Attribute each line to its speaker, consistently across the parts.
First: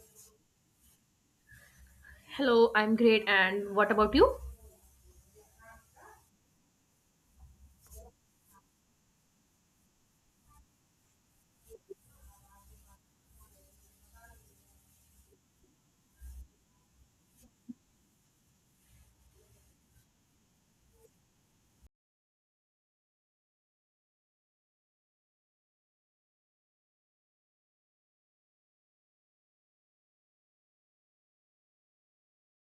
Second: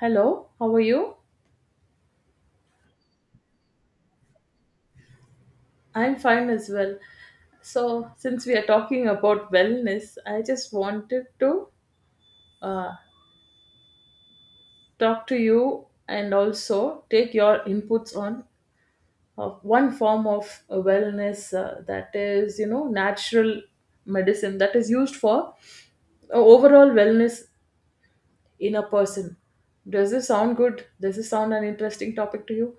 Speaker 1: Hello, how are you?
Speaker 2: Hello, I'm great. And what about you?
Speaker 1: I'm fine as well. So, since we are talking about wellness, I just wanted to uh, talk to you and also take your inputs on one form of wellness that is, you know, natural medicine that is used for overall wellness in a person. Does this sound good? Does this sound an interesting topic to you?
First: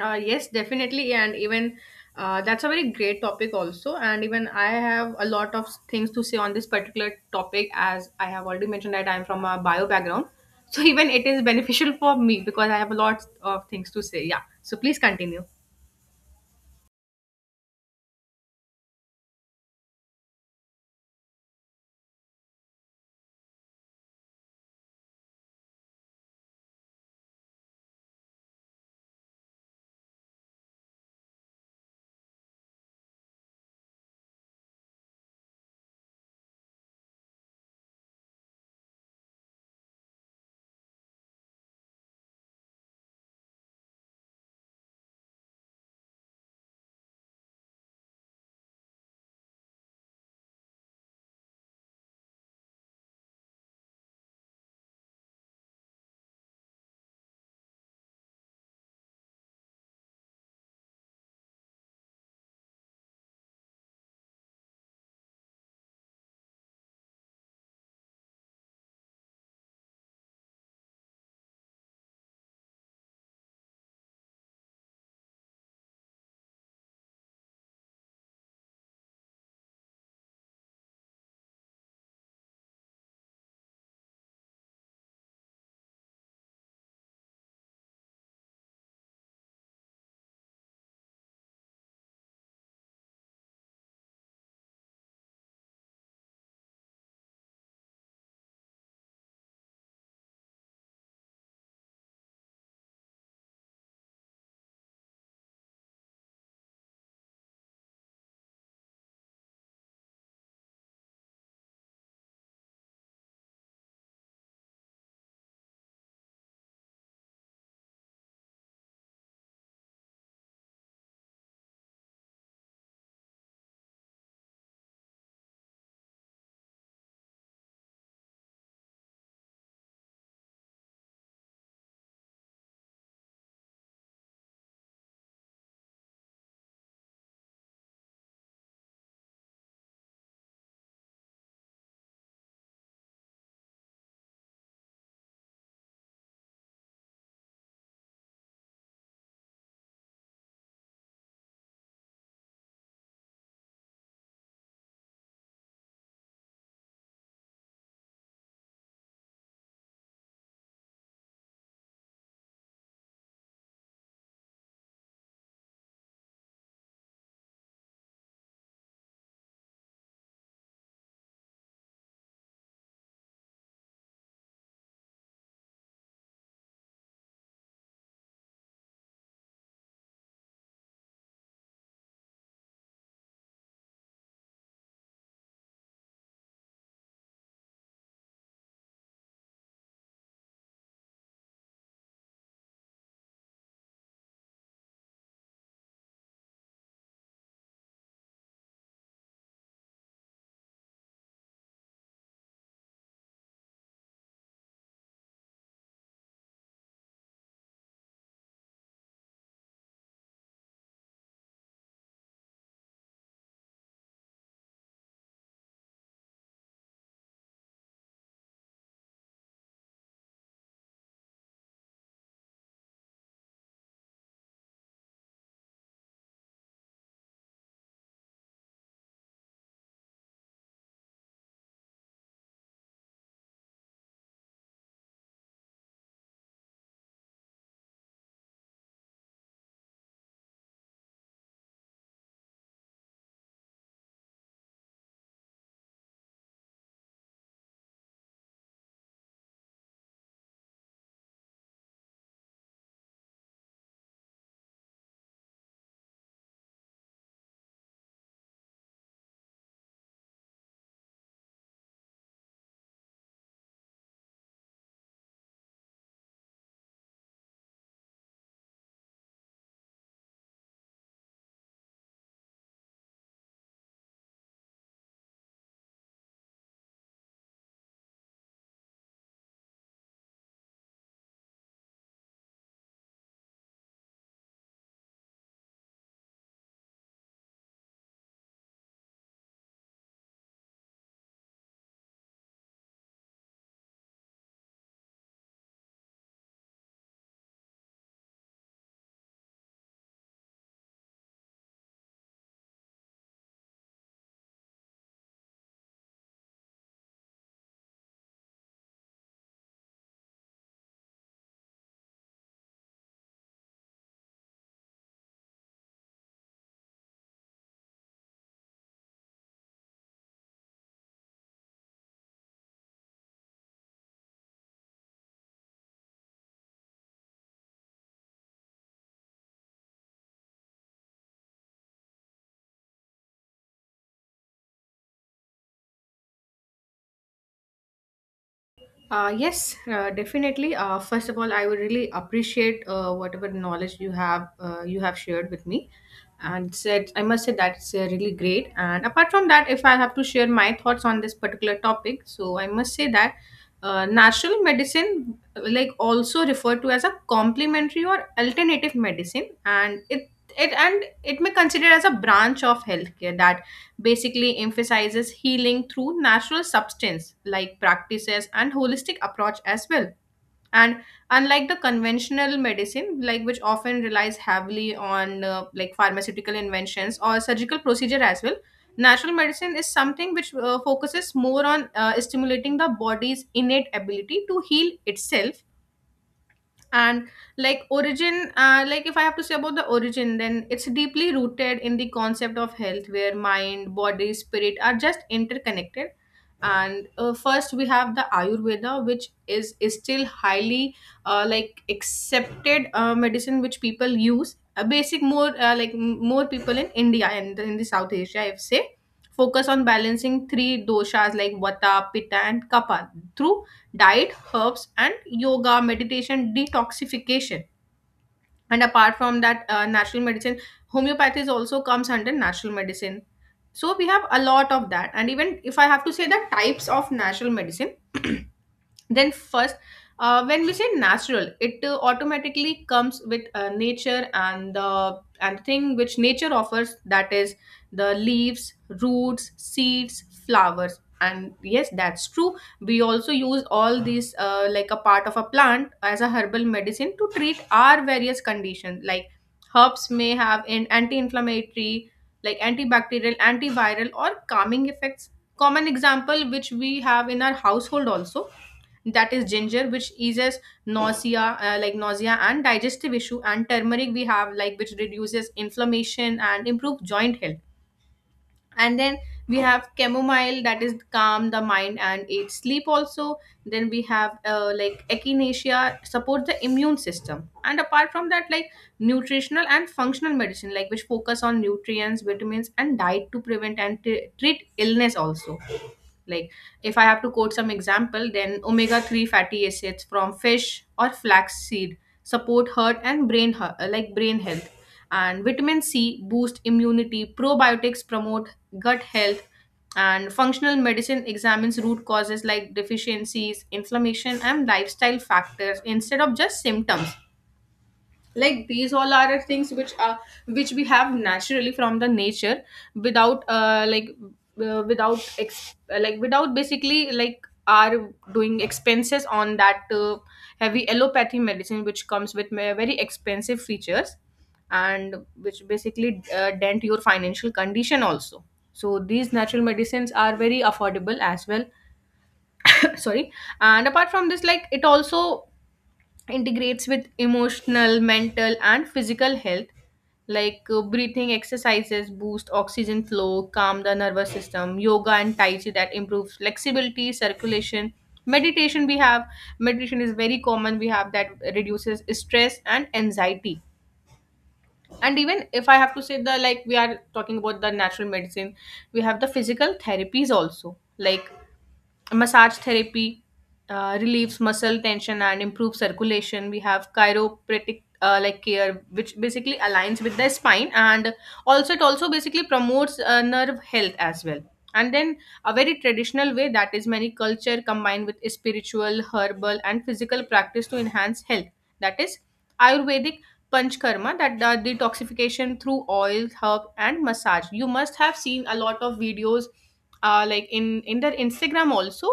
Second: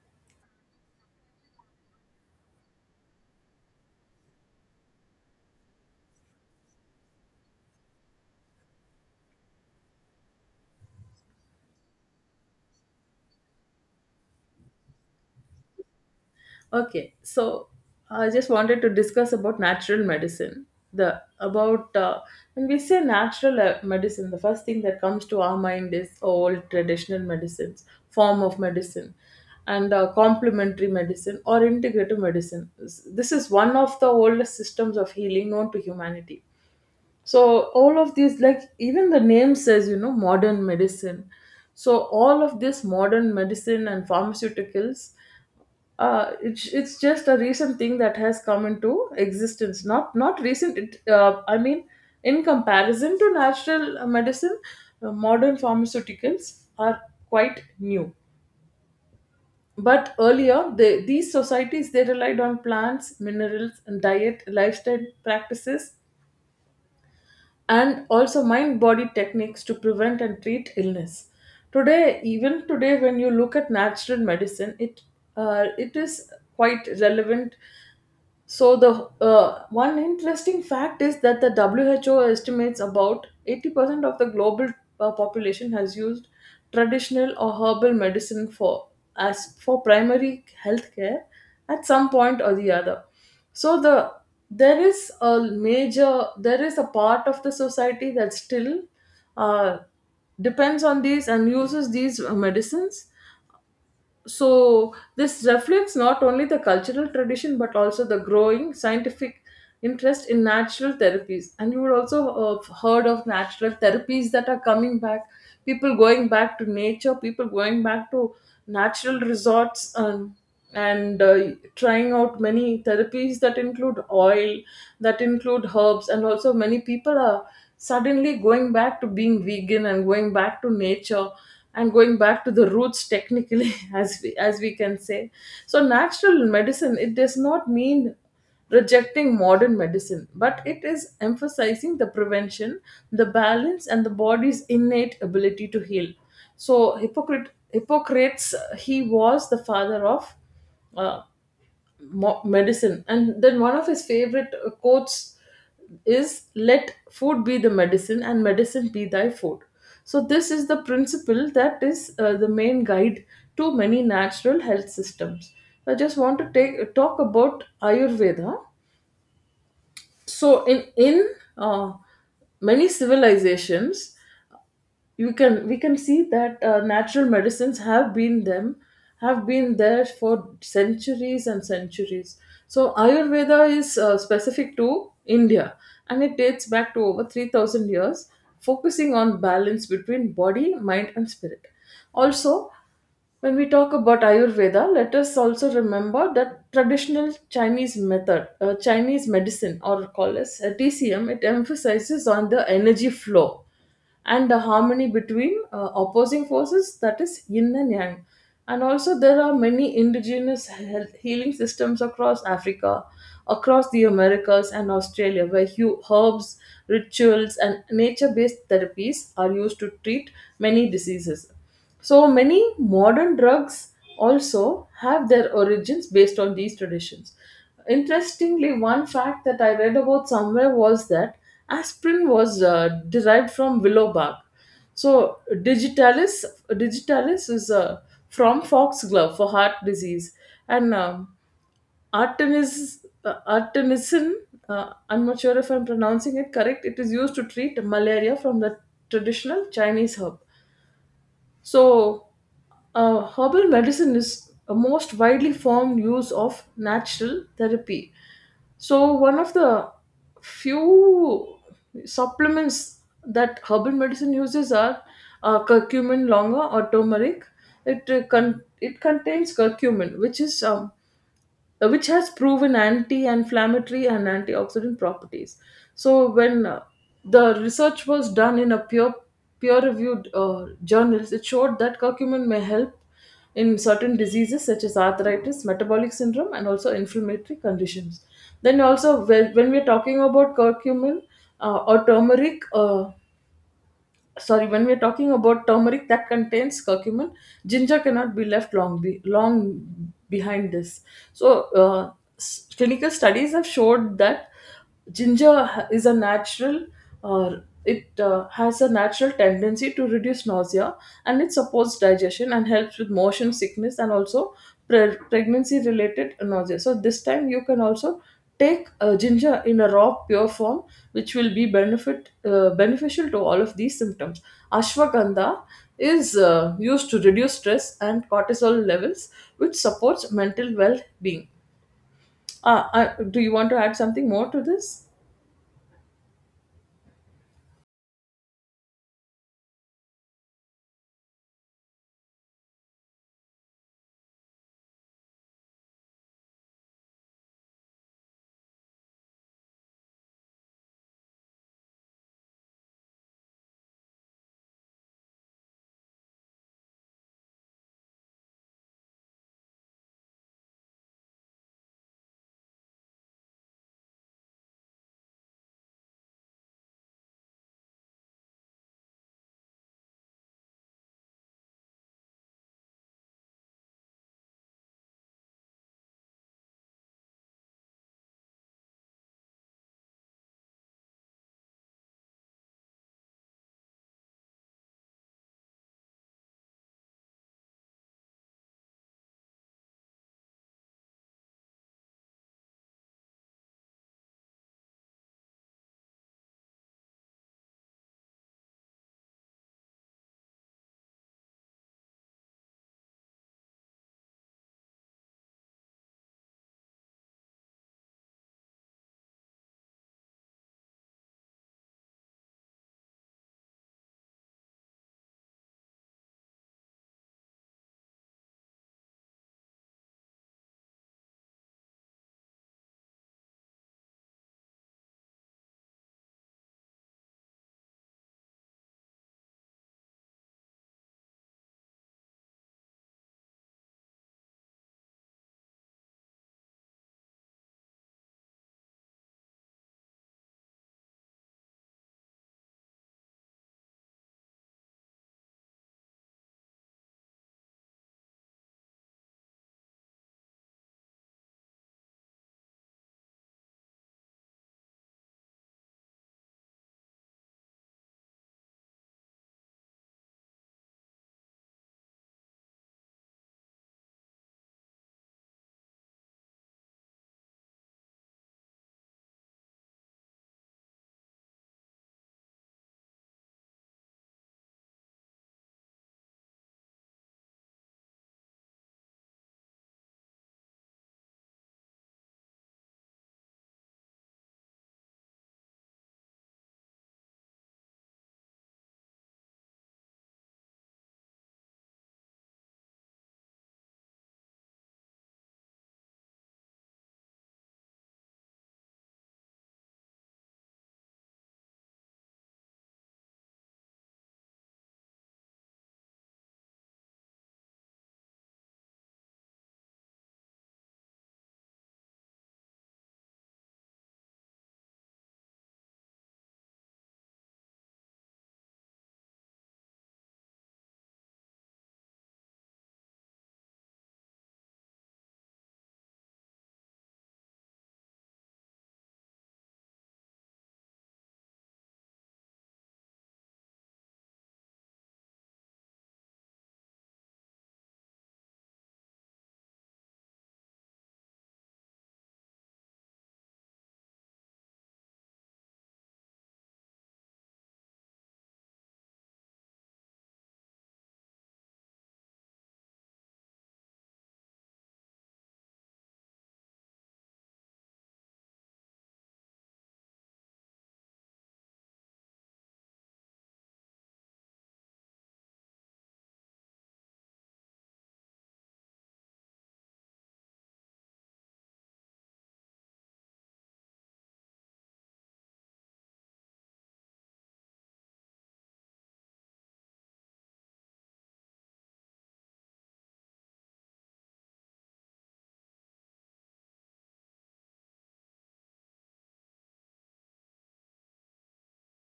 Speaker 2: Yes, definitely. And even that's a very great topic, also. And even I have a lot of things to say on this particular topic, as I have already mentioned that I'm from a bio background. So, even it is beneficial for me because I have a lot of things to say. Yeah. So, please continue.
Speaker 1: Okay, so I just wanted to discuss about natural medicine. The about when we say natural medicine, the first thing that comes to our mind is old traditional medicines, form of medicine, and complementary medicine or integrative medicine. This is one of the oldest systems of healing known to humanity. So all of these, like even the name says, you know, modern medicine. So all of this modern medicine and pharmaceuticals, it's just a recent thing that has come into existence. Not recent. I mean, in comparison to natural medicine, modern pharmaceuticals are quite new. But earlier, these societies they relied on plants, minerals, and diet, lifestyle practices, and also mind-body techniques to prevent and treat illness. Today, even today, when you look at natural medicine, it is quite relevant. So the one interesting fact is that the WHO estimates about 80% of the global population has used traditional or herbal medicine for as for primary health care at some point or the other. So the there is a major, there is a part of the society that still uh, depends on these and uses these medicines, so this reflects not only the cultural tradition but also the growing scientific interest in natural therapies. And you would also have heard of natural therapies that are coming back, people going back to nature, people going back to natural resorts, and trying out many therapies that include oil, that include herbs, and also many people are suddenly going back to being vegan and going back to nature and going back to the roots technically as we can say. So natural medicine, it does not mean rejecting modern medicine, but it is emphasizing the prevention, the balance, and the body's innate ability to heal. So, Hippocrates, he was the father of uh, medicine, and then one of his favorite quotes is "Let food be the medicine, and medicine be thy food." So, this is the principle that is the main guide to many natural health systems. I just want to take talk about Ayurveda. So in uh, many civilizations, you can we can see that natural medicines have been there for centuries and centuries. So Ayurveda is specific to India, and it dates back to over 3000 years, focusing on balance between body, mind and spirit. Also, when we talk about Ayurveda, let us also remember that traditional Chinese Chinese medicine, or call as TCM, it emphasizes on the energy flow and the harmony between opposing forces, that is yin and yang. And also, there are many indigenous health healing systems across Africa, across the Americas, and Australia, where herbs, rituals, and nature based therapies are used to treat many diseases. So many modern drugs also have their origins based on these traditions. Interestingly, one fact that I read about somewhere was that aspirin was derived from willow bark. So digitalis is from foxglove for heart disease, and artemisin. I'm not sure if I'm pronouncing it correct. It is used to treat malaria from the traditional Chinese herb. So, herbal medicine is a most widely formed use of natural therapy. So, one of the few supplements that herbal medicine uses are curcumin longa or turmeric. It contains curcumin, which is which has proven anti-inflammatory and antioxidant properties. So when the research was done in a peer-reviewed journals, it showed that curcumin may help in certain diseases such as arthritis, metabolic syndrome, and also inflammatory conditions. Then also, when we're talking about uh, or turmeric, uh, sorry, when we're talking about turmeric that contains curcumin, ginger cannot be left long be long behind this. So uh, clinical studies have showed that ginger is a natural, or it has a natural tendency to reduce nausea, and it supports digestion and helps with motion sickness and also pregnancy related nausea. So this time you can also take ginger in a raw pure form, which will be benefit beneficial to all of these symptoms. Ashwagandha is used to reduce stress and cortisol levels, which supports mental well being. ah, uh, do you want to add something more to this?
Speaker 2: Yes, definitely. First of all, I would really appreciate whatever knowledge you have shared with me, and said I must say that's really great. And apart from that, if I have to share my thoughts on this particular topic, so I must say that natural medicine, like also referred to as a complementary or alternative medicine, and it may consider as a branch of healthcare that basically emphasizes healing through natural substance like practices and holistic approach as well, and unlike the conventional medicine, like which often relies heavily on like pharmaceutical inventions or surgical procedure as well. Natural medicine is something which focuses more on stimulating the body's innate ability to heal itself. And like origin, like if I have to say about the origin, then it's deeply rooted in the concept of health where mind, body, spirit are just interconnected. And first we have the ayurveda which is still highly like accepted medicine, which people use a basic more, like more people in India and in the South Asia, I would say, focus on balancing three doshas like vata, pitta and kapha through diet, herbs, and yoga, meditation, detoxification. And apart from that, natural medicine, homeopathy is also comes under natural medicine. So we have a lot of that. And even if I have to say the types of natural medicine, then first, when we say natural it automatically comes with nature and the and thing which nature offers, that is the leaves, roots, seeds, flowers. And yes, that's true, we also use all these like a part of a plant as a herbal medicine to treat our various conditions, like herbs may have an anti-inflammatory, like antibacterial, antiviral or calming effects. Common example which we have in our household also, that is ginger which eases nausea, like nausea and digestive issue, and turmeric we have like which reduces inflammation and improve joint health. And then we have chamomile that is calm the mind and aid sleep also. Then we have like echinacea support the immune system. And apart from that, like nutritional and functional medicine, like which focus on nutrients, vitamins and diet to prevent and treat illness also. Like, if I have to quote some example, then omega 3 fatty acids from fish or flaxseed support heart and brain, like brain health. And vitamin C boost immunity, probiotics promote gut health, and functional medicine examines root causes like deficiencies, inflammation, and lifestyle factors instead of just symptoms. Like these all are the things which are which we have naturally from the nature, without without like without basically like are doing expenses on that heavy allopathy medicine which comes with very expensive features, and which basically dent your financial condition also. So these natural medicines are very affordable as well. Sorry. And apart from this, like it also integrates with emotional, mental, and physical health, like breathing exercises boost oxygen flow, calm the nervous system, yoga and tai chi that improves flexibility, circulation. Meditation we have Meditation is very common, we have that reduces stress and anxiety. And even if I have to say the, like we are talking about the natural medicine, we have the physical therapies also, like massage therapy relieves muscle tension and improves circulation. We have chiropractic like care which basically aligns with the spine, and also it also basically promotes nerve health as well. And then a very traditional way, that is many culture combined with spiritual, herbal and physical practice to enhance health, that is ayurvedic panchkarma, that the detoxification through oil, herb and massage. You must have seen a lot of videos like in their Instagram also,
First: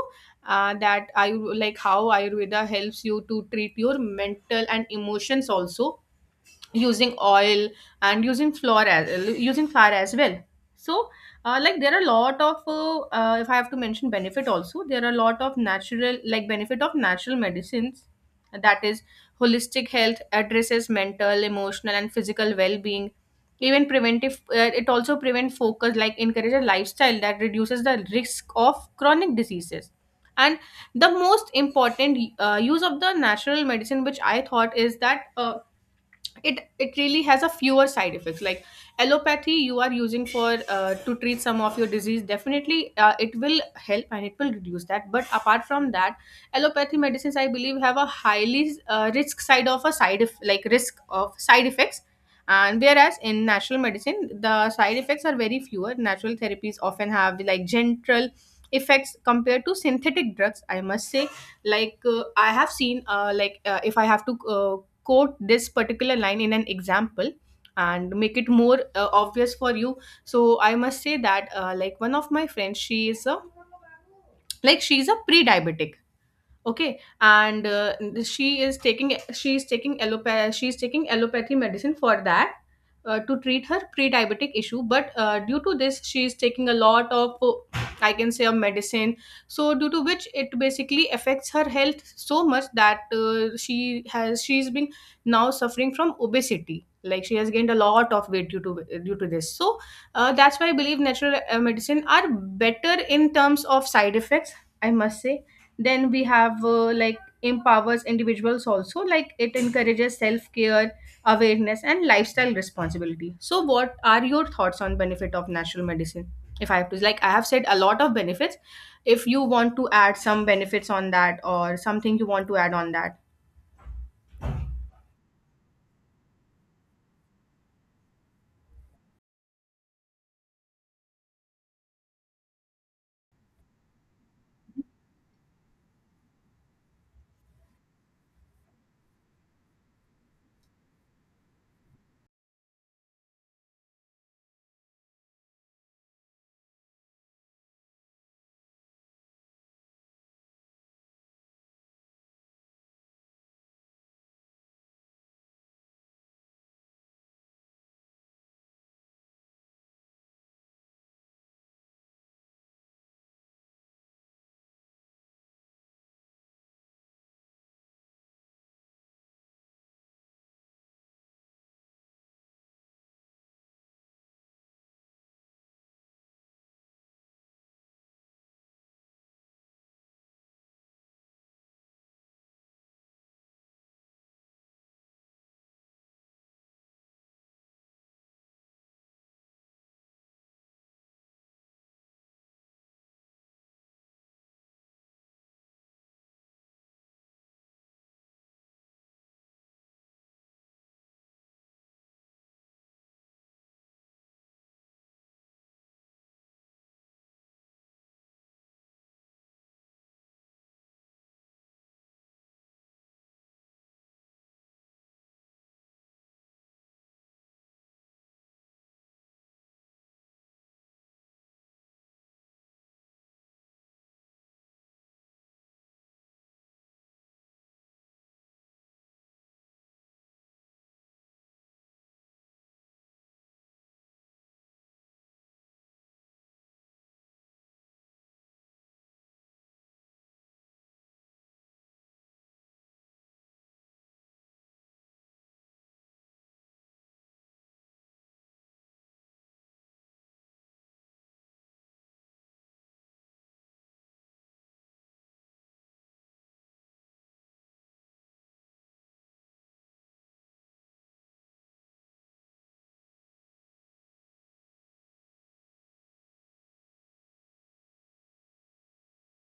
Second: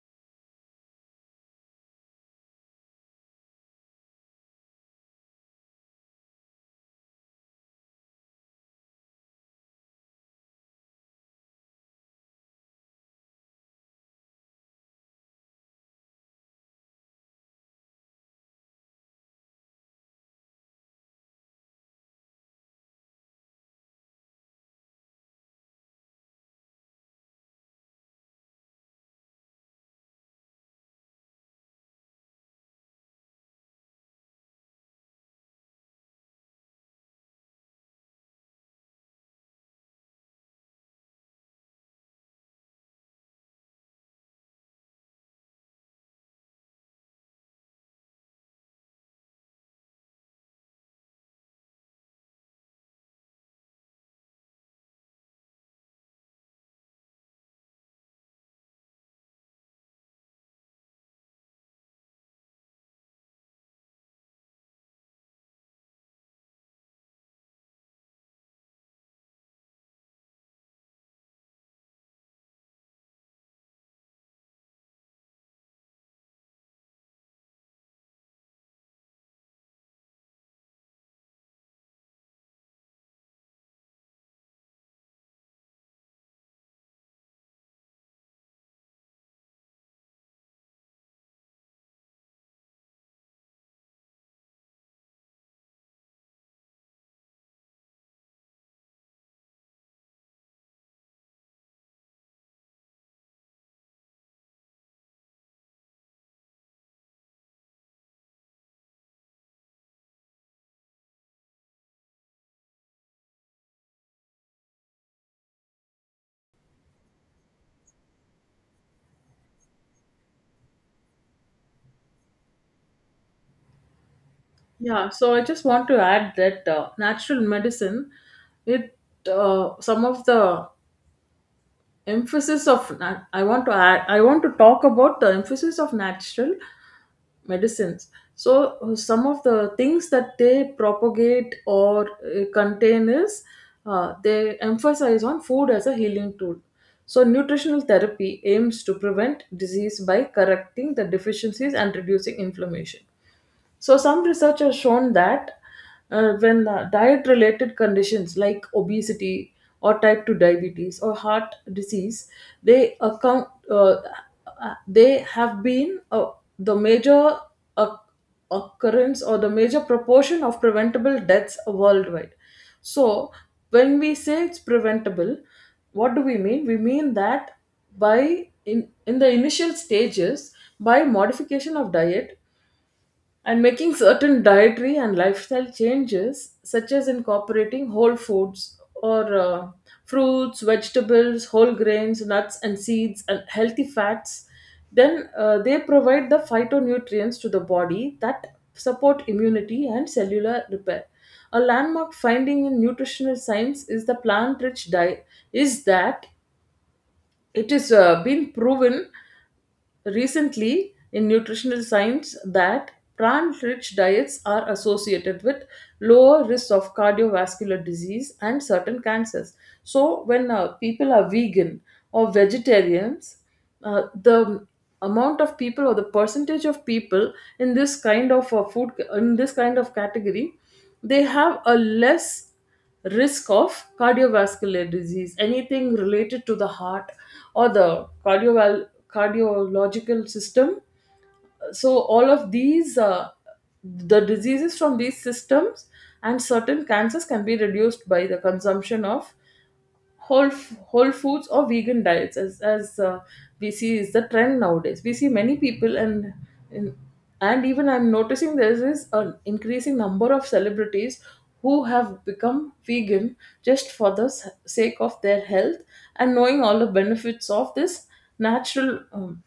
Speaker 2: that I like how Ayurveda helps you to treat your mental and emotions also, using oil and using flour as well. So like there are a lot of if I have to mention benefit also, there are a lot of natural like benefit of natural medicines. That is holistic health addresses mental, emotional and physical well-being. Even preventive, it also prevent focus, like encourage a lifestyle that reduces the risk of chronic diseases. And the most important use of the natural medicine which I thought is that it really has a fewer side effects. Like allopathy you are using for to treat some of your disease, definitely it will help and it will reduce that, but apart from that allopathy medicines I believe have a highly risk side of a like risk of side effects. And whereas in natural medicine the side effects are very fewer. Natural therapies often have like gentle effects compared to synthetic drugs, I must say. Like I have seen, if I have to quote this particular line in an example and make it more obvious for you, so I must say that like one of my friends, she is a like she is a pre-diabetic. Okay, and she is taking allopath she is taking allopathy medicine for that, to treat her pre-diabetic issue. But due to this, she is taking a lot of, I can say a medicine. So due to which it basically affects her health so much that, she's been now suffering from obesity. Like she has gained a lot of weight due to this. So that's why I believe natural medicine are better in terms of side effects, I must say. Then we have, like empowers individuals also, like it encourages self care, awareness and lifestyle responsibility. So what are your thoughts on benefit of natural medicine? If I have to, like I have said a lot of benefits, if you want to add some benefits on that, or something you want to add on that.
Speaker 1: Yeah, so I just want to add that natural medicine, it some of the emphasis of na- I want to add, I want to talk about the emphasis of natural medicines. So some of the things that they propagate or contain is they emphasize on food as a healing tool. So nutritional therapy aims to prevent disease by correcting the deficiencies and reducing inflammation. So, some research has shown that when diet related conditions like obesity or type 2 diabetes or heart disease, they account, they have been the major uh, occurrence or the major proportion of preventable deaths worldwide. So, when we say it's preventable, what do we mean? We mean that in the initial stages, by modification of diet, and making certain dietary and lifestyle changes, such as incorporating whole foods or fruits, vegetables, whole grains, nuts, and seeds, and healthy fats, then they provide the phytonutrients to the body that support immunity and cellular repair. A landmark finding in nutritional science is the plant-rich diet, is that it is been proven recently in nutritional science that plant rich diets are associated with lower risk of cardiovascular disease and certain cancers. So when people are vegan or vegetarians, the amount of people or the percentage of people in this kind of food in this kind of category, they have a less risk of cardiovascular disease, anything related to the heart or the cardiological system. So, all of these, the diseases from these systems and certain cancers can be reduced by the consumption of whole foods or vegan diets, as we see is the trend nowadays. We see many people, and and even I'm noticing there is an increasing number of celebrities who have become vegan just for the sake of their health and knowing all the benefits of this natural um,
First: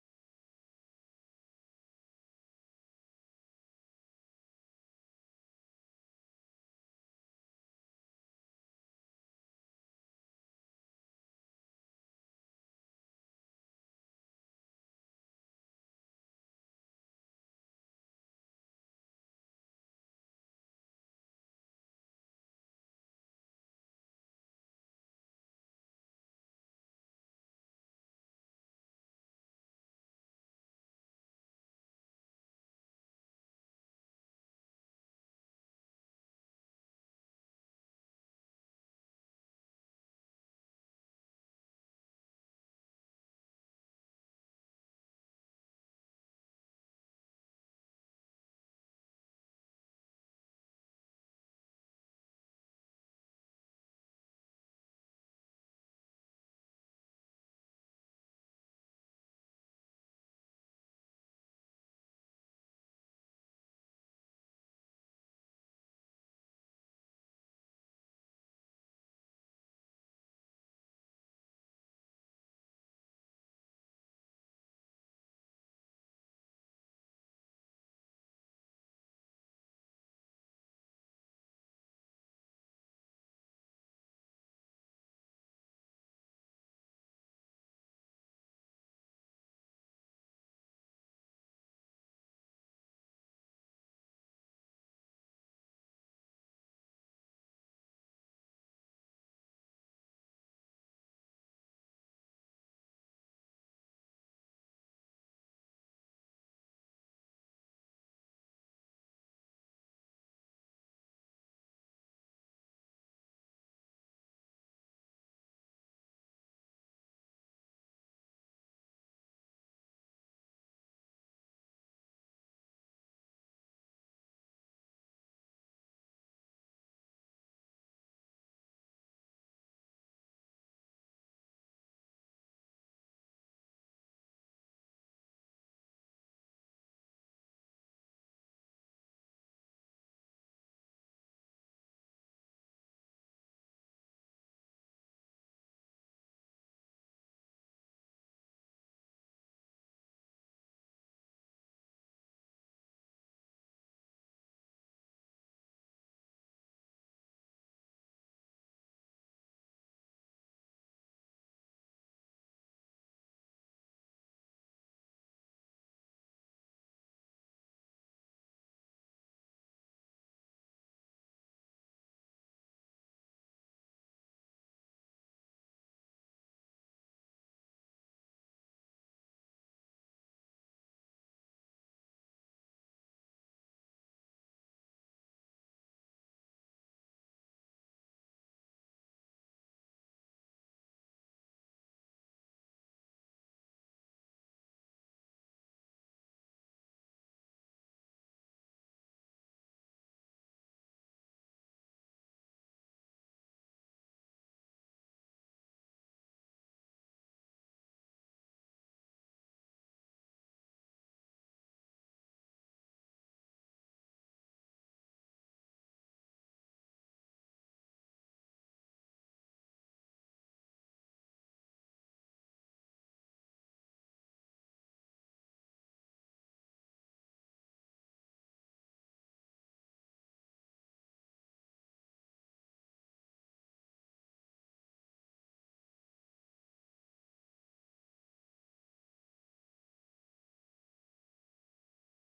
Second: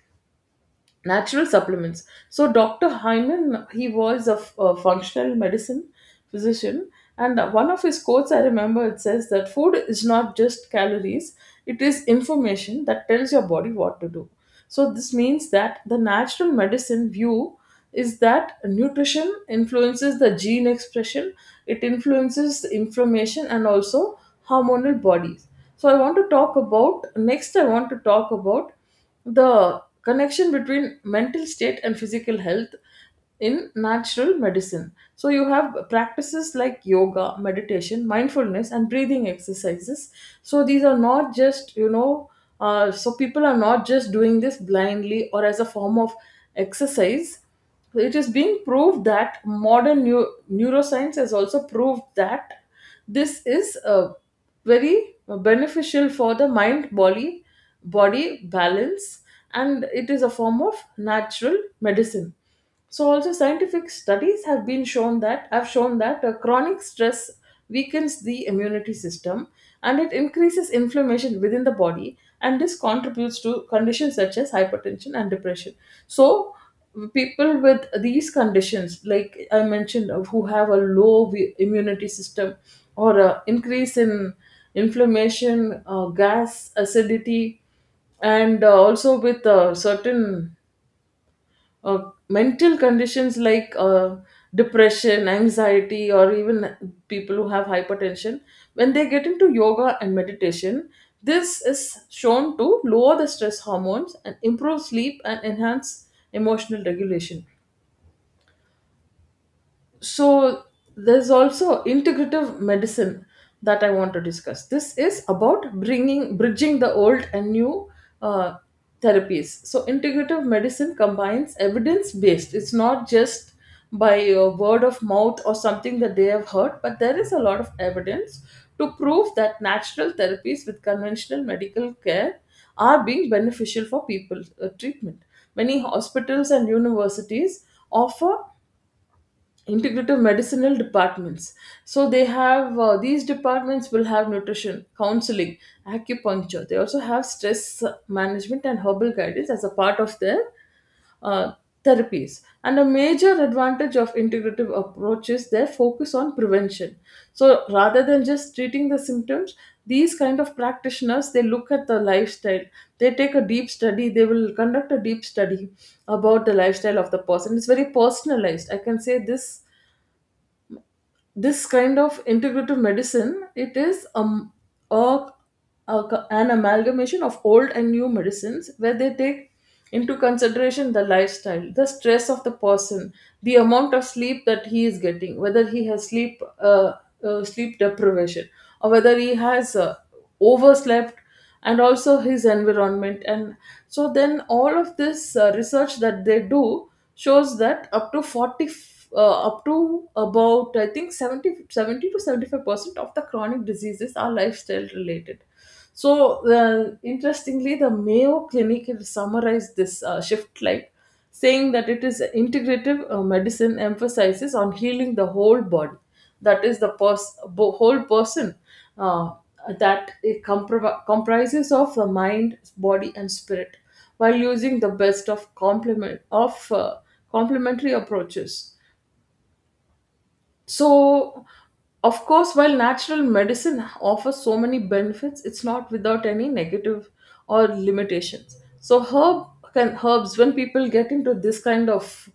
Speaker 1: natural supplements. So Dr. Hyman, he was a functional medicine physician, and one of his quotes I remember, it says that food is not just calories; it is information that tells your body what to do. So this means that the natural medicine view is that nutrition influences the gene expression, it influences the inflammation and also hormonal bodies. So I want to talk about next. I want to talk about the connection between mental state and physical health in natural medicine. So you have practices like yoga, meditation, mindfulness and breathing exercises. So these are not just, you know, so people are not just doing this blindly or as a form of exercise. It is being proved that modern neuroscience has also proved that this is very beneficial for the mind body balance, and it is a form of natural medicine. So also scientific studies have shown that chronic stress weakens the immunity system and it increases inflammation within the body, and this contributes to conditions such as hypertension and depression. So people with these conditions like I mentioned who have a low immunity system or a increase in inflammation, gas, acidity, and also with certain uh, mental conditions like depression, anxiety, or even people who have hypertension, when they get into yoga and meditation, this is shown to lower the stress hormones and improve sleep and enhance emotional regulation. So there's also integrative medicine that I want to discuss. This is about bringing bridging the old and new uh, therapies. So integrative medicine combines evidence based, it's not just by a word of mouth or something that they have heard, but there is a lot of evidence to prove that natural therapies with conventional medical care are being beneficial for people treatment. Many hospitals and universities offer integrative medicinal departments. So they have, these departments will have nutrition counseling, acupuncture, they also have stress management and herbal guidance as a part of their uh, therapies. And a major advantage of integrative approaches, they focus on prevention. So rather than just treating the symptoms, these kind of practitioners, they look at the lifestyle, they take a deep study, they will conduct a deep study about the lifestyle of the person. It's very personalized, I can say this. This kind of integrative medicine, it is a, a an amalgamation of old and new medicines, where they take into consideration the lifestyle, the stress of the person, the amount of sleep that he is getting, whether he has sleep sleep deprivation, or whether he has overslept, and also his environment. And so then all of this research that they do shows that up to 40, up to about I think seventy to 75% of the chronic diseases are lifestyle related. So interestingly, the Mayo Clinic has summarized this shift like saying that it is integrative medicine emphasizes on healing the whole body, that is the whole person, uh, that it comprises of the mind, body, and spirit, while using the best of complementary approaches. So, of course, while natural medicine offers so many benefits, it's not without any negative or limitations. So, herbs, when people get into this kind of,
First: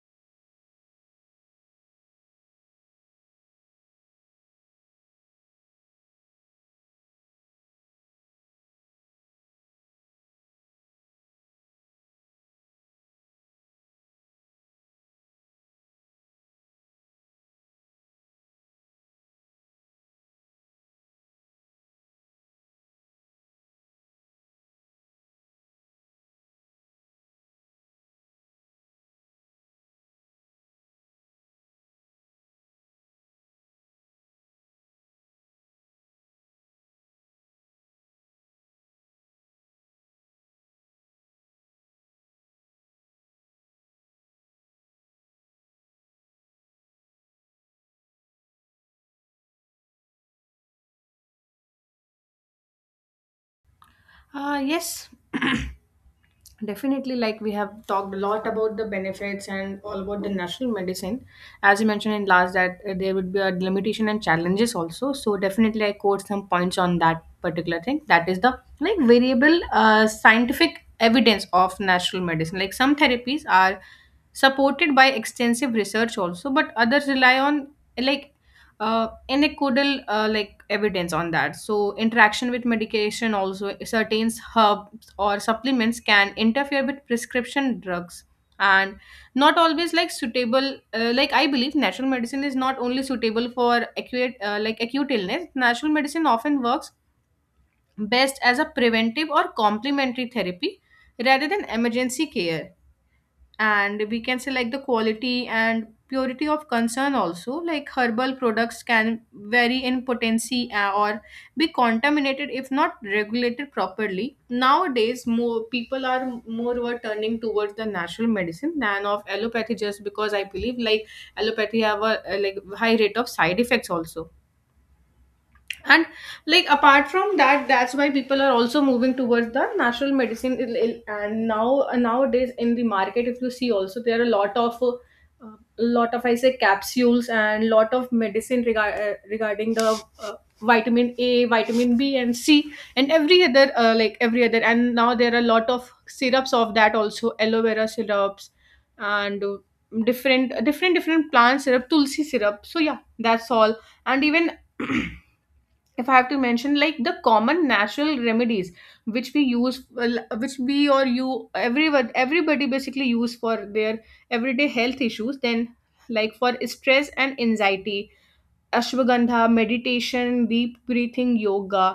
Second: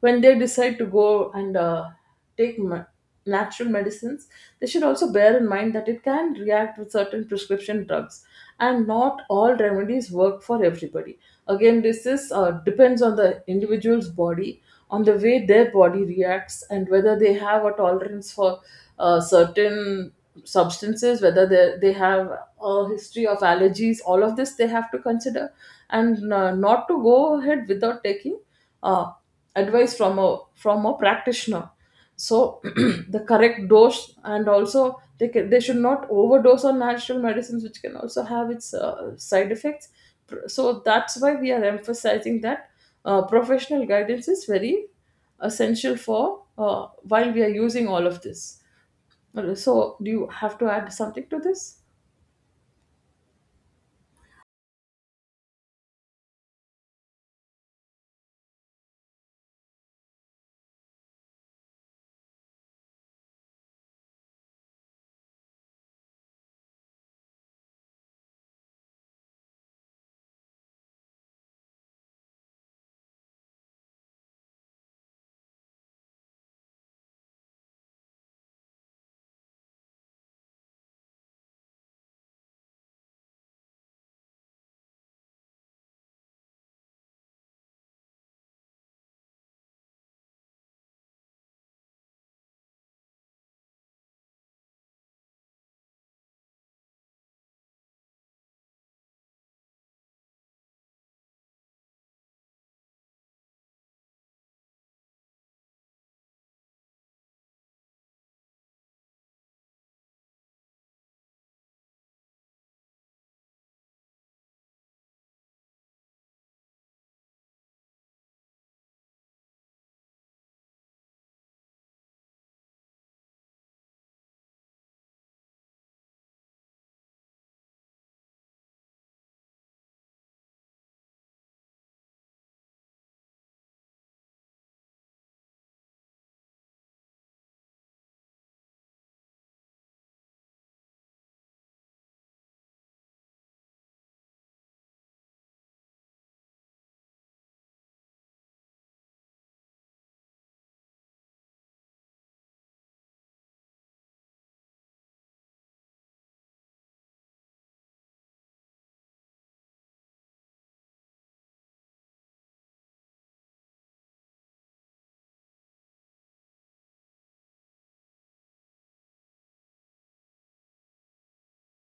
Speaker 1: when they decide to go and take natural medicines, they should also bear in mind that it can react with certain prescription drugs, and not all remedies work for everybody. Again, this is, depends on the individual's body, on the way their body reacts, and whether they have a tolerance for certain substances, whether they have a history of allergies. All of this they have to consider, and not to go ahead without taking uh, advice from a practitioner. So the correct dose, and also, they should not overdose on natural medicines, which can also have its side effects. So that's why we are emphasizing that professional guidance is very essential for, while we are using all of this. So do you have to add something to this?
Speaker 2: Yes. Definitely, like we have talked a lot about the benefits and all about the national medicine. As you mentioned in last, that there would be a limitation and challenges also. So definitely, I quote some points on that particular thing. That is the like variable scientific evidence of natural medicine. Like some therapies are supported by extensive research also, but others rely on like anecdotal like evidence on that. So interaction with medication also, certain herb or supplements can interfere with prescription drugs, and not always like suitable. Like I believe natural medicine is not only suitable for acute, like acute illness. Natural medicine often works best as a preventive or complementary therapy rather than emergency care. And we can say like the quality and purity of concern also, like herbal products can vary in potency, or be contaminated if not regulated properly. Nowadays more people are more were turning towards the natural medicine than of allopathy, just because I believe like allopathy have a like high rate of side effects also. And like apart from that, that's why people are also moving towards the natural medicine. And now nowadays in the market if you see also there are a lot of lot of, I say, capsules and lot of medicine regarding the vitamin A, vitamin B and C, and every other like every other. And now there are a lot of syrups of that also, aloe vera syrups, and different, different, different plant syrup, tulsi syrup. So yeah, that's all. And even if I have to mention like the common natural remedies which we use well, which we or you, everyone, everybody basically use for their everyday health issues, then like for stress and anxiety, ashwagandha, meditation, deep breathing, yoga.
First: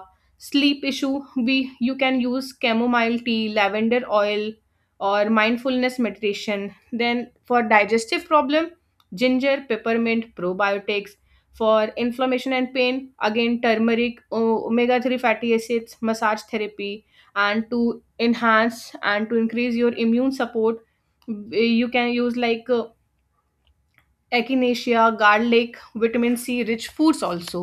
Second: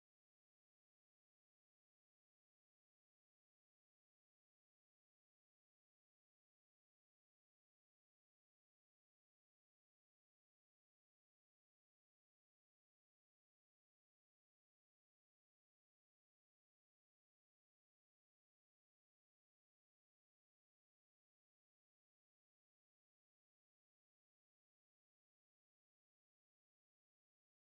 Speaker 2: Sleep issue, we you can use chamomile tea, lavender oil, or mindfulness meditation. Then for digestive problem, ginger, peppermint, probiotics. For inflammation and pain, again turmeric, omega-3 fatty acids, massage therapy. And to enhance and to increase your immune support, you can use like echinacea, garlic, vitamin C rich foods also.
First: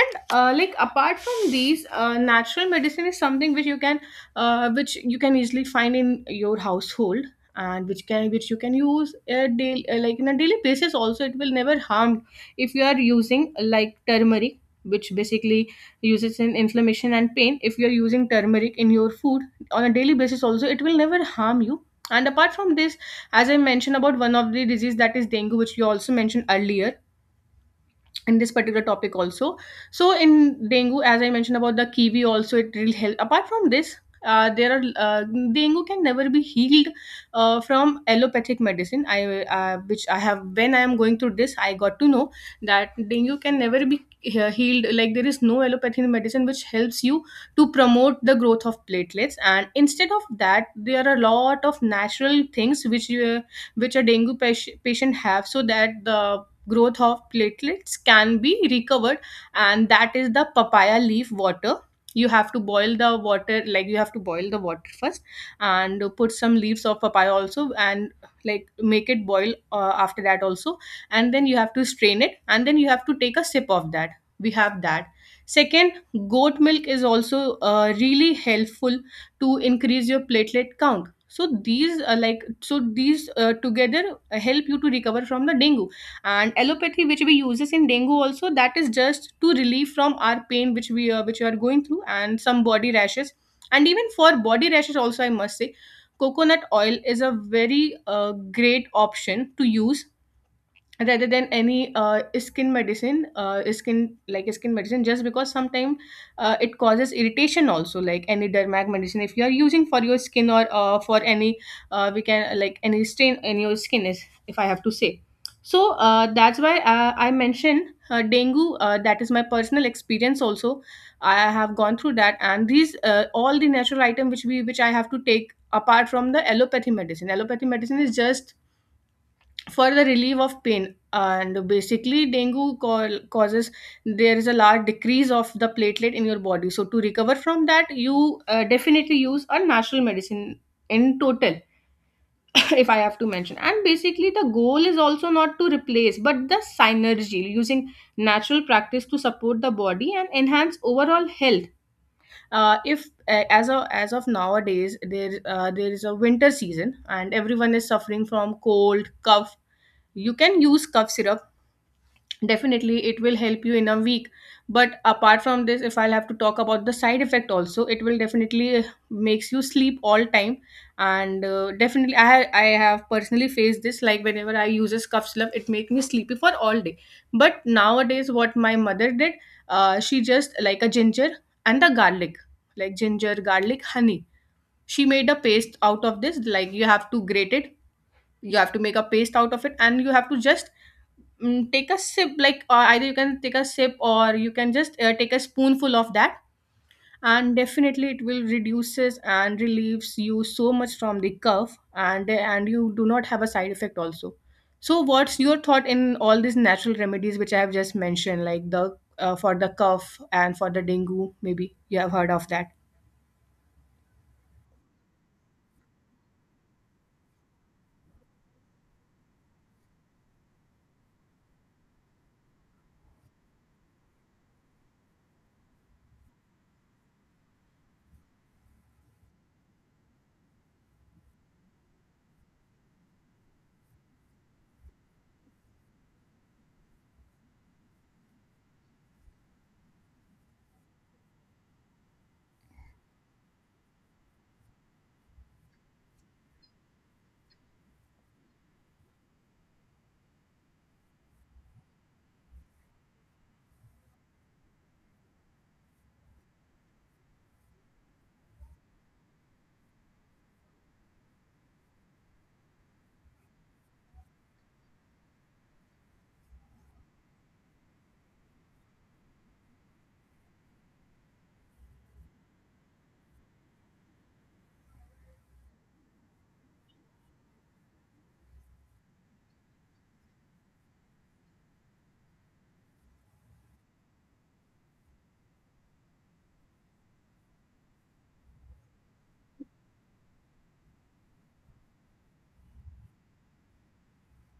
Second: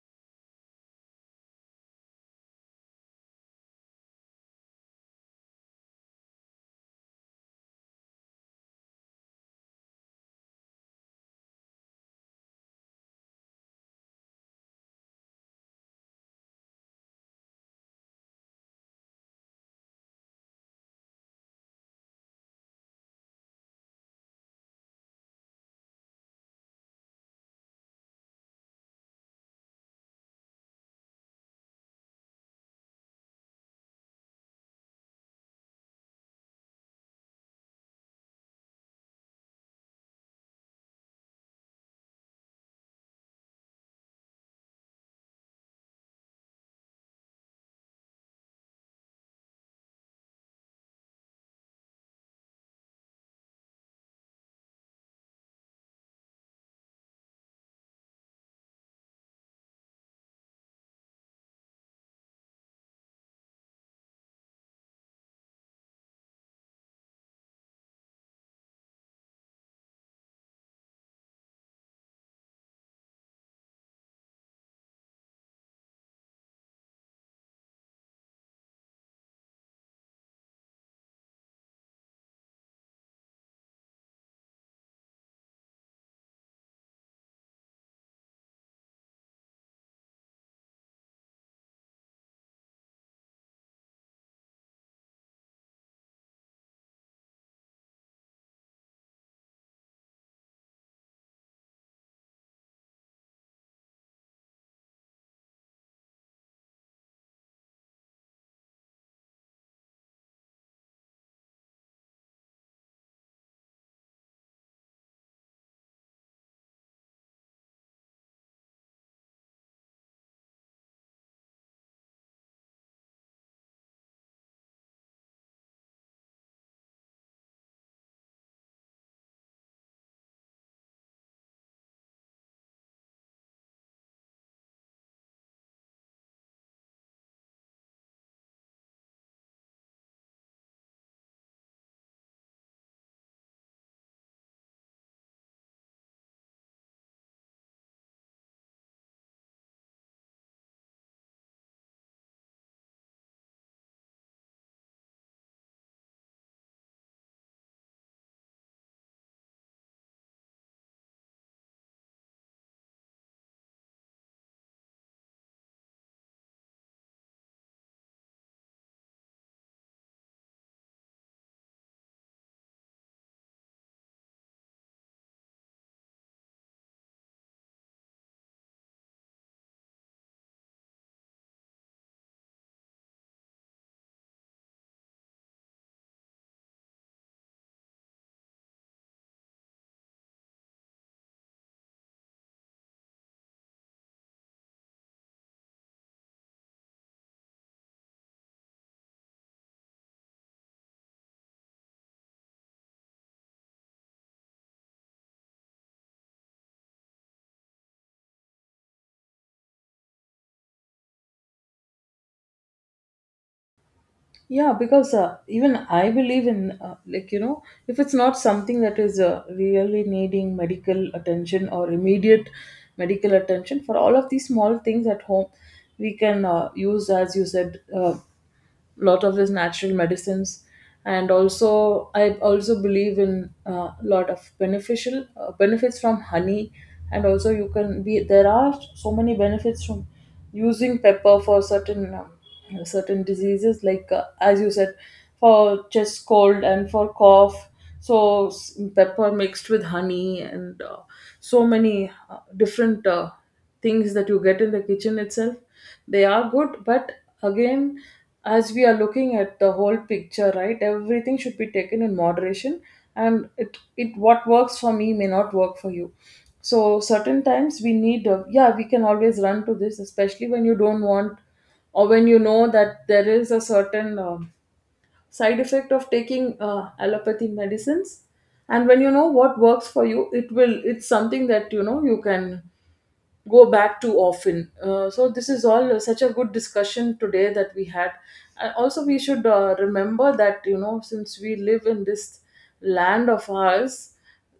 Speaker 2: And like apart from these, natural medicine is something which you can easily find in your household, and which can which you can use a daily, like in a daily basis also it will never harm If you are using like turmeric, which basically uses in inflammation and pain, if you are using turmeric in your food on a daily basis also, it will never harm you. And apart from this, as I mentioned about one of the disease that is dengue, which you also mentioned earlier in this particular topic also. So in dengue, as I mentioned about the kiwi also, it will help. Apart from this, there are dengue can never be healed from allopathic medicine. I have, when I am going through this, I got to know that dengue can never be healed. Like, there is no allopathic medicine which helps you to promote the growth of platelets, and instead of that, there are a lot of natural things which you, which a dengue patient have, so that the growth of platelets can be recovered. And that is the papaya leaf water. You have to boil the water, like you have to boil the water first, and put some leaves of papaya also, and like make it boil after that also, and then you have to strain it, and then you have to take a sip of that. We have that. Second, goat milk is also really helpful to increase your platelet count. So these are like, so these together help you to recover from the dengue. And allopathy, which we uses in dengue also, that is just to relieve from our pain, which we which we are going through, and some body rashes. And even for body rashes also, I must say coconut oil is a very great option to use rather than any skin medicine, skin, like skin medicine, just because sometimes it causes irritation also, like any dermag medicine, if you are using for your skin, or for any we can, like any stain in your skin is, if I have to say. So that's why I mentioned dengue, that is my personal experience also. I have gone through that, and these all the natural item which we, which I have to take apart from the allopathy medicine. Allopathy medicine is just for the relief of pain, and basically dengue causes, there is a large decrease of the platelet in your body, so to recover from that, you definitely use a natural medicine in total. If I have to mention, and basically the goal is also not to replace, but the synergy, using natural practice to support the body and enhance overall health. If As of, as of nowadays, there there is a winter season and everyone is suffering from cold, cough. You can use cough syrup, definitely it will help you in a week. But apart from this, if I'll have to talk about the side effect also, it will definitely makes you sleep all time. And definitely I have personally faced this, like whenever I use a cough syrup, it make me sleepy for all day. But nowadays, what my mother did, she just like a ginger and the garlic, like ginger, garlic, honey. She made a paste out of this, like you have to grate it, you have to make a paste out of it, and you have to just take a sip, like either you can take a sip, or you can just take a spoonful of that. And definitely it will reduces and relieves you so much from the cough, and you do not have a side effect also. So what's your thought in all these natural remedies which I have just mentioned, like the for the cough and for the dengue, maybe you have heard of that?
Speaker 1: Yeah, because even I believe in, like, if it's not something that is really needing medical attention or immediate medical attention, for all of these small things at home, we can use, as you said, lot of these natural medicines. And also I also believe in a lot of beneficial benefits from honey. And also, you can be there are so many benefits from using pepper for certain diseases, like as you said, for chest cold and for cough. So pepper mixed with honey, and so many different things that you get in the kitchen itself, they are good. But again, as we are looking at the whole picture, right, everything should be taken in moderation. And it what works for me may not work for you. So certain times we need, yeah, we can always run to this, especially when you don't want, or when you know that there is a certain side effect of taking allopathy medicines. And when you know what works for you, it's something that you know you can go back too often. So this is all such a good discussion today that we had. And also, we should remember that, since we live in this land of ours,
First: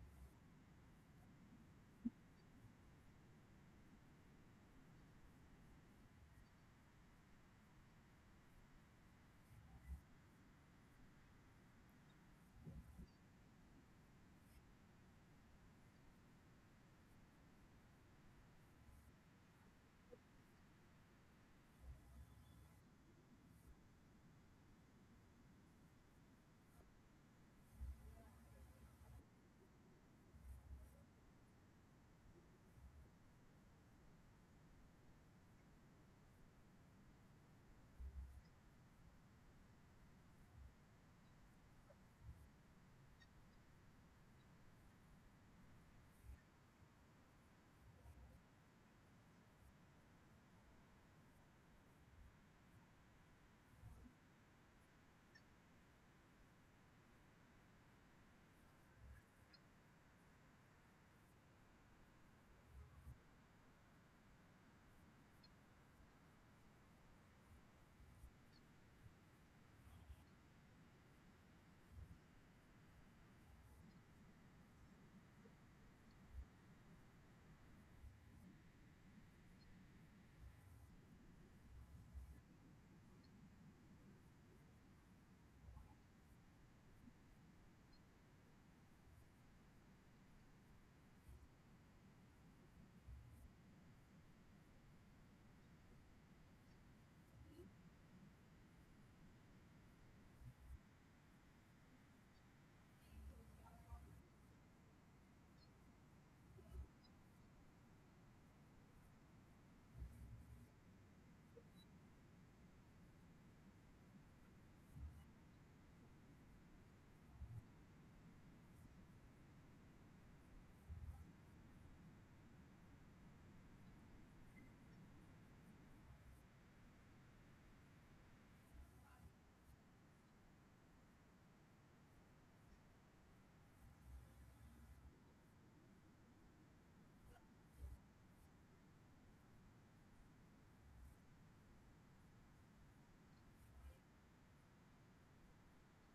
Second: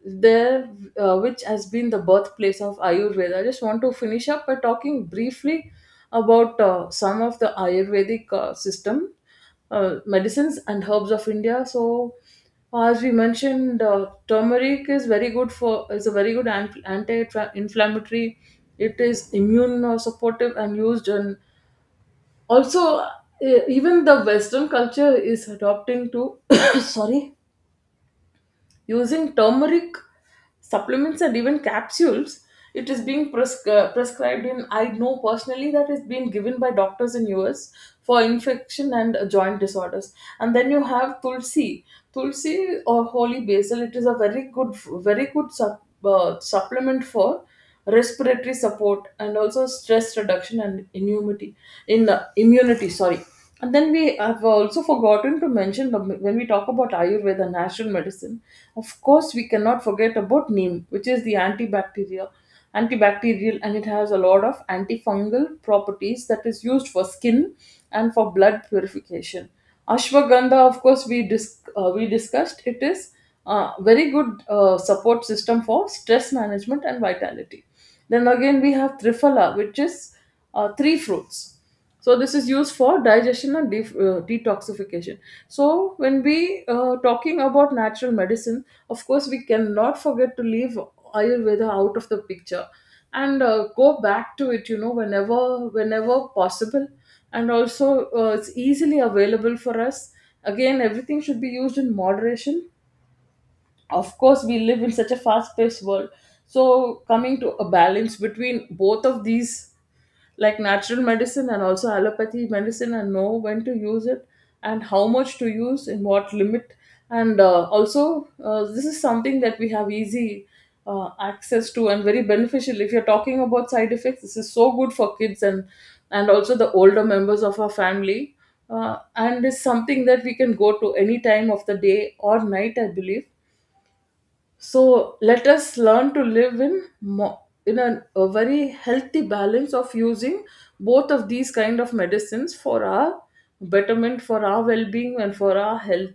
Speaker 1: there which has been the birthplace of Ayurveda. I just want to finish up by talking briefly about some of the Ayurvedic system, medicines and herbs of India. So, as we mentioned, turmeric is very good for is a very good anti-inflammatory. It is immune supportive and used, and also even the Western culture is adopting to sorry, using turmeric supplements and even capsules. It is being prescribed in, I know personally that is being given by doctors in US, for infection and joint disorders. And then you have tulsi. Tulsi or holy basil, it is a very good supplement for respiratory support and also stress reduction and immunity. In the immunity, sorry. And then we have also forgotten to mention when we talk about Ayurveda natural medicine, of course we cannot forget about neem, which is the antibacterial, and it has a lot of antifungal properties that is used for skin and for blood purification. Ashwagandha, of course, we discussed, it is very good support system for stress management and vitality. Then again, we have Triphala, which is three fruits. So this is used for digestion and detoxification. So when we talking about natural medicine, of course we cannot forget to leave Ayurveda out of the picture, and go back to it. You know, whenever possible, and also it's easily available for us. Again, everything should be used in moderation. Of course we live in such a fast paced world, so coming to a balance between both of these, like natural medicine and also allopathy medicine, and know when to use it and how much to use in what limit. And also this is something that we have easy access to, and very beneficial. If you're talking about side effects, this is so good for kids and also the older members of our family. And it's something that we can go to any time of the day or night, I believe. So let us learn to live in a very healthy balance of using both of these kind of medicines for our betterment, for our well-being, and for our health.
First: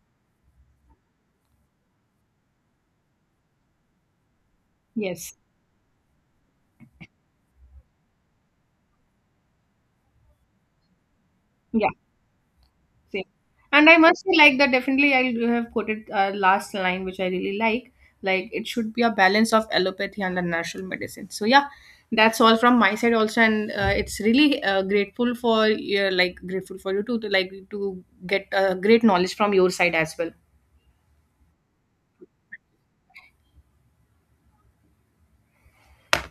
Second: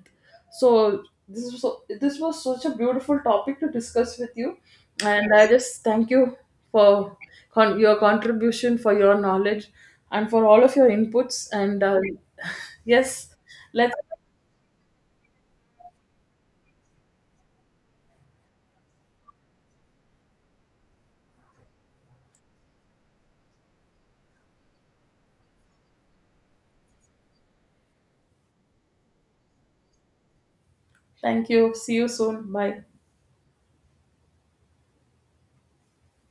Speaker 1: So this was such a beautiful topic to discuss with you, and
Speaker 2: Yes.
Speaker 1: I just thank you for your contribution, for your knowledge, and for all of your inputs. And
Speaker 2: Same.
Speaker 1: yes,
Speaker 2: And
Speaker 1: let's
Speaker 2: I must say, like that, definitely I do have quoted last line, which I really like. Like it should be a balance of allopathy and the natural medicine. So yeah, that's all from my side also, and it's really grateful for your, like grateful for you too, to like to get great knowledge from your side as well.
Speaker 1: thank you. See you soon. Bye.